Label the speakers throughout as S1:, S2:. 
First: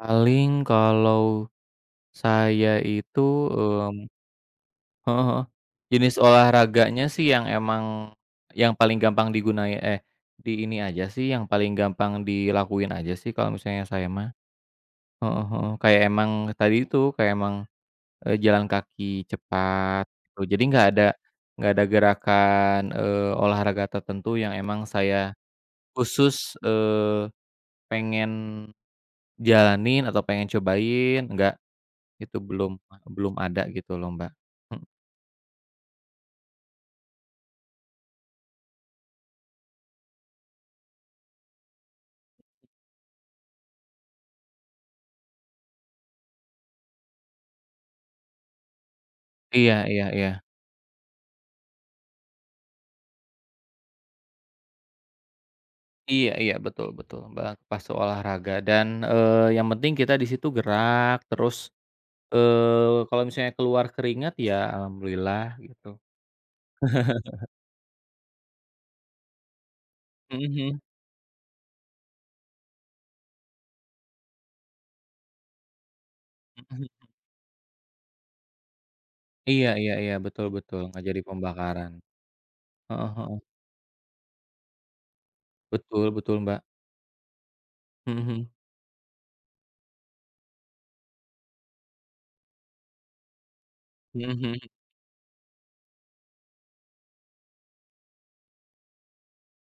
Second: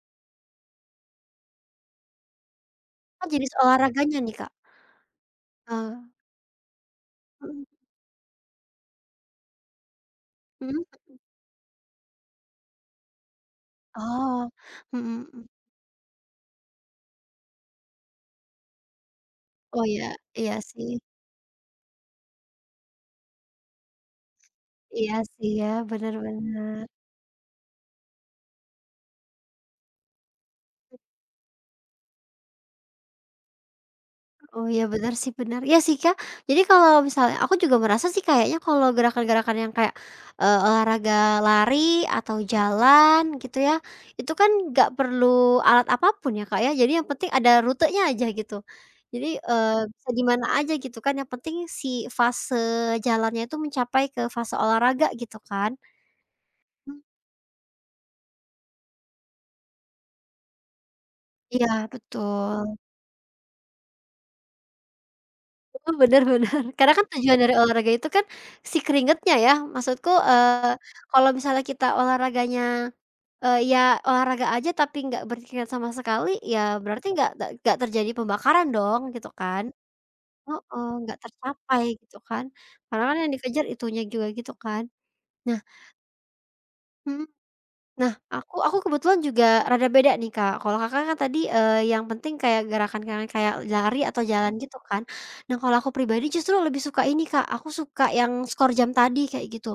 S1: Paling kalau, saya
S2: Oh,
S1: itu,
S2: jenis
S1: mmm,
S2: olahraganya nih Kak?
S1: heeh heeh,
S2: Oh.
S1: jenis olahraganya sih yang
S2: Mhm.
S1: emang, yang paling gampang digunain, eh, di
S2: Mhm
S1: ini aja
S2: mhm.
S1: sih yang paling gampang dilakuin aja sih kalau misalnya saya mah.
S2: Oh, mhm
S1: Heeh
S2: mhm.
S1: heeh, kayak emang tadi itu kayak emang, eee, jalan kaki
S2: Oh,
S1: cepat,
S2: iya
S1: eee,
S2: iya
S1: jadi nggak
S2: sih.
S1: ada nggak ada gerakan, eee, olahraga tertentu yang emang
S2: Iya,
S1: saya,
S2: sih, ya, bener
S1: khusus,
S2: bener.
S1: eee, pengen, jalanin atau pengen cobain enggak, itu belum belum ada gitu loh Mbak,
S2: Oh, iya,
S1: mmm.
S2: benar, sih, benar, iya, sih, Kak, jadi kalau misalnya aku juga merasa sih kayaknya kalau gerakan-gerakan yang kayak, eee, olahraga lari atau jalan gitu ya, itu kan gak perlu alat apa pun ya, Kak, ya. Jadi yang penting ada rutenya aja gitu. Jadi, eee,
S1: Iya iya
S2: bisa di
S1: iya.
S2: mana aja gitu kan yang penting si fase jalannya tuh mencapai ke fase olahraga gitu kan.
S1: Iya iya, betul
S2: Mmm.
S1: betul, Mbak, pas olahraga dan, eee, yang penting kita di situ gerak terus,
S2: Iya, betul.
S1: eee, kalau misalnya keluar keringat ya alhamdulillah gitu.
S2: Mhm, bener bener, karena kan tujuan dari olahraga itu kan, si keringatnya ya maksudku,
S1: Mhm
S2: eee,
S1: mhm.
S2: kalau misalnya kita olahraganya, eee, ya olahraga aja tapi nggak berpikir sama sekali ya
S1: Mhm
S2: berarti
S1: mhm.
S2: nggak nggak nggak terjadi pembakaran dong gitu kan.
S1: Iya iya iya, betul betul,
S2: Heeh,
S1: nggak
S2: nggak
S1: jadi
S2: tercapai
S1: pembakaran,
S2: gitu kan. Karena
S1: heeh
S2: kan yang
S1: heeh.
S2: dikejar itunya juga gitu kan. Nah
S1: Betul betul, Mbak.
S2: Mhm, nah,
S1: Mhm mhm.
S2: aku aku kebetulan juga rada beda nih Kak kalau Kakak kan tadi, eee, yang penting kayak gerakan-gerakan kayak lari atau
S1: Mhm
S2: jalan
S1: mhm.
S2: gitu kan. Nah, kalau aku pribadi justru lebih suka ini Kak aku suka yang skor jam tadi kayak gitu,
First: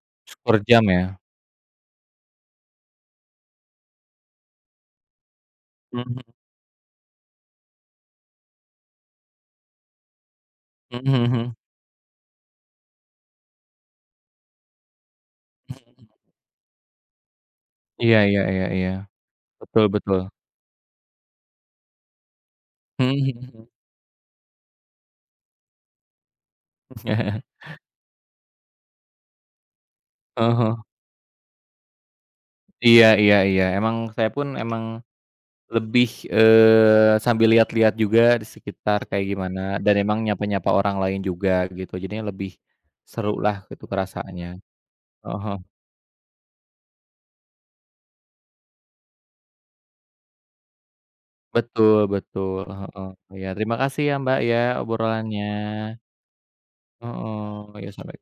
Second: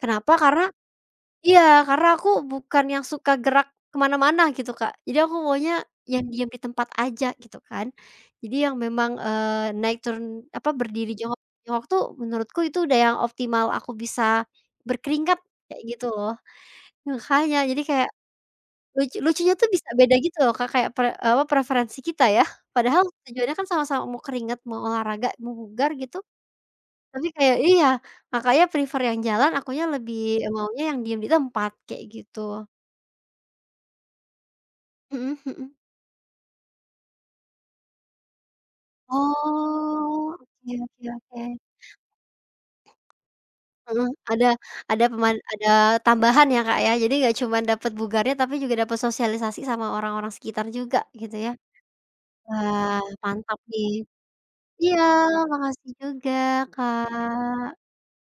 S2: kenapa?
S1: Skor
S2: Karena
S1: jam ya.
S2: iya, karena aku bukan yang suka gerak ke mana-mana gitu Kak. Jadi aku maunya yang
S1: Mhm.
S2: diam di tempat aja gitu kan. Jadi yang memang, eee, naik turun apa
S1: Mhm
S2: berdiri
S1: mhm
S2: jongkok
S1: mhm.
S2: jongkok tuh menurutku itu udah yang optimal aku bisa, berkeringat
S1: Mhm
S2: kayak gitu
S1: mhm.
S2: loh. Makanya jadi kayak,
S1: Iya iya iya iya,
S2: lucu lucunya tuh
S1: betul
S2: bisa beda
S1: betul.
S2: gitu loh Kak kayak pre eee, apa preferensi kita ya padahal
S1: Mhm mhm
S2: tujuannya kan
S1: mhm.
S2: sama-sama mau keringat mau olahraga mau bugar gitu. Tapi kayak iya, Kakaknya prefer yang jalan akunya lebih
S1: Heeh
S2: maunya
S1: heeh.
S2: yang diem ditempat kayak gitu.
S1: Iya iya iya, emang saya pun emang,
S2: Mhm mhm.
S1: lebih, eee, sambil lihat-lihat juga di sekitar kayak gimana dan emang
S2: Oh,
S1: nyapa-nyapa
S2: oke
S1: orang
S2: oke
S1: lain juga
S2: oke.
S1: begitu jadinya lebih, serulah gitu
S2: Heeh, ada
S1: perasaannya,
S2: ada peman
S1: heeh heeh.
S2: ada tambahan ya, Kak, ya. Jadi gak cuman dapet bugarnya tapi juga dapat sosialisasi sama orang-orang sekitar juga gitu ya.
S1: Betul betul,
S2: Wah,
S1: heeh, iya,
S2: mantap
S1: terima
S2: nih.
S1: kasih ya, Mbak, ya,
S2: Iya,
S1: obrolannya.
S2: makasih juga
S1: Heeh,
S2: Kak.
S1: iya, sampai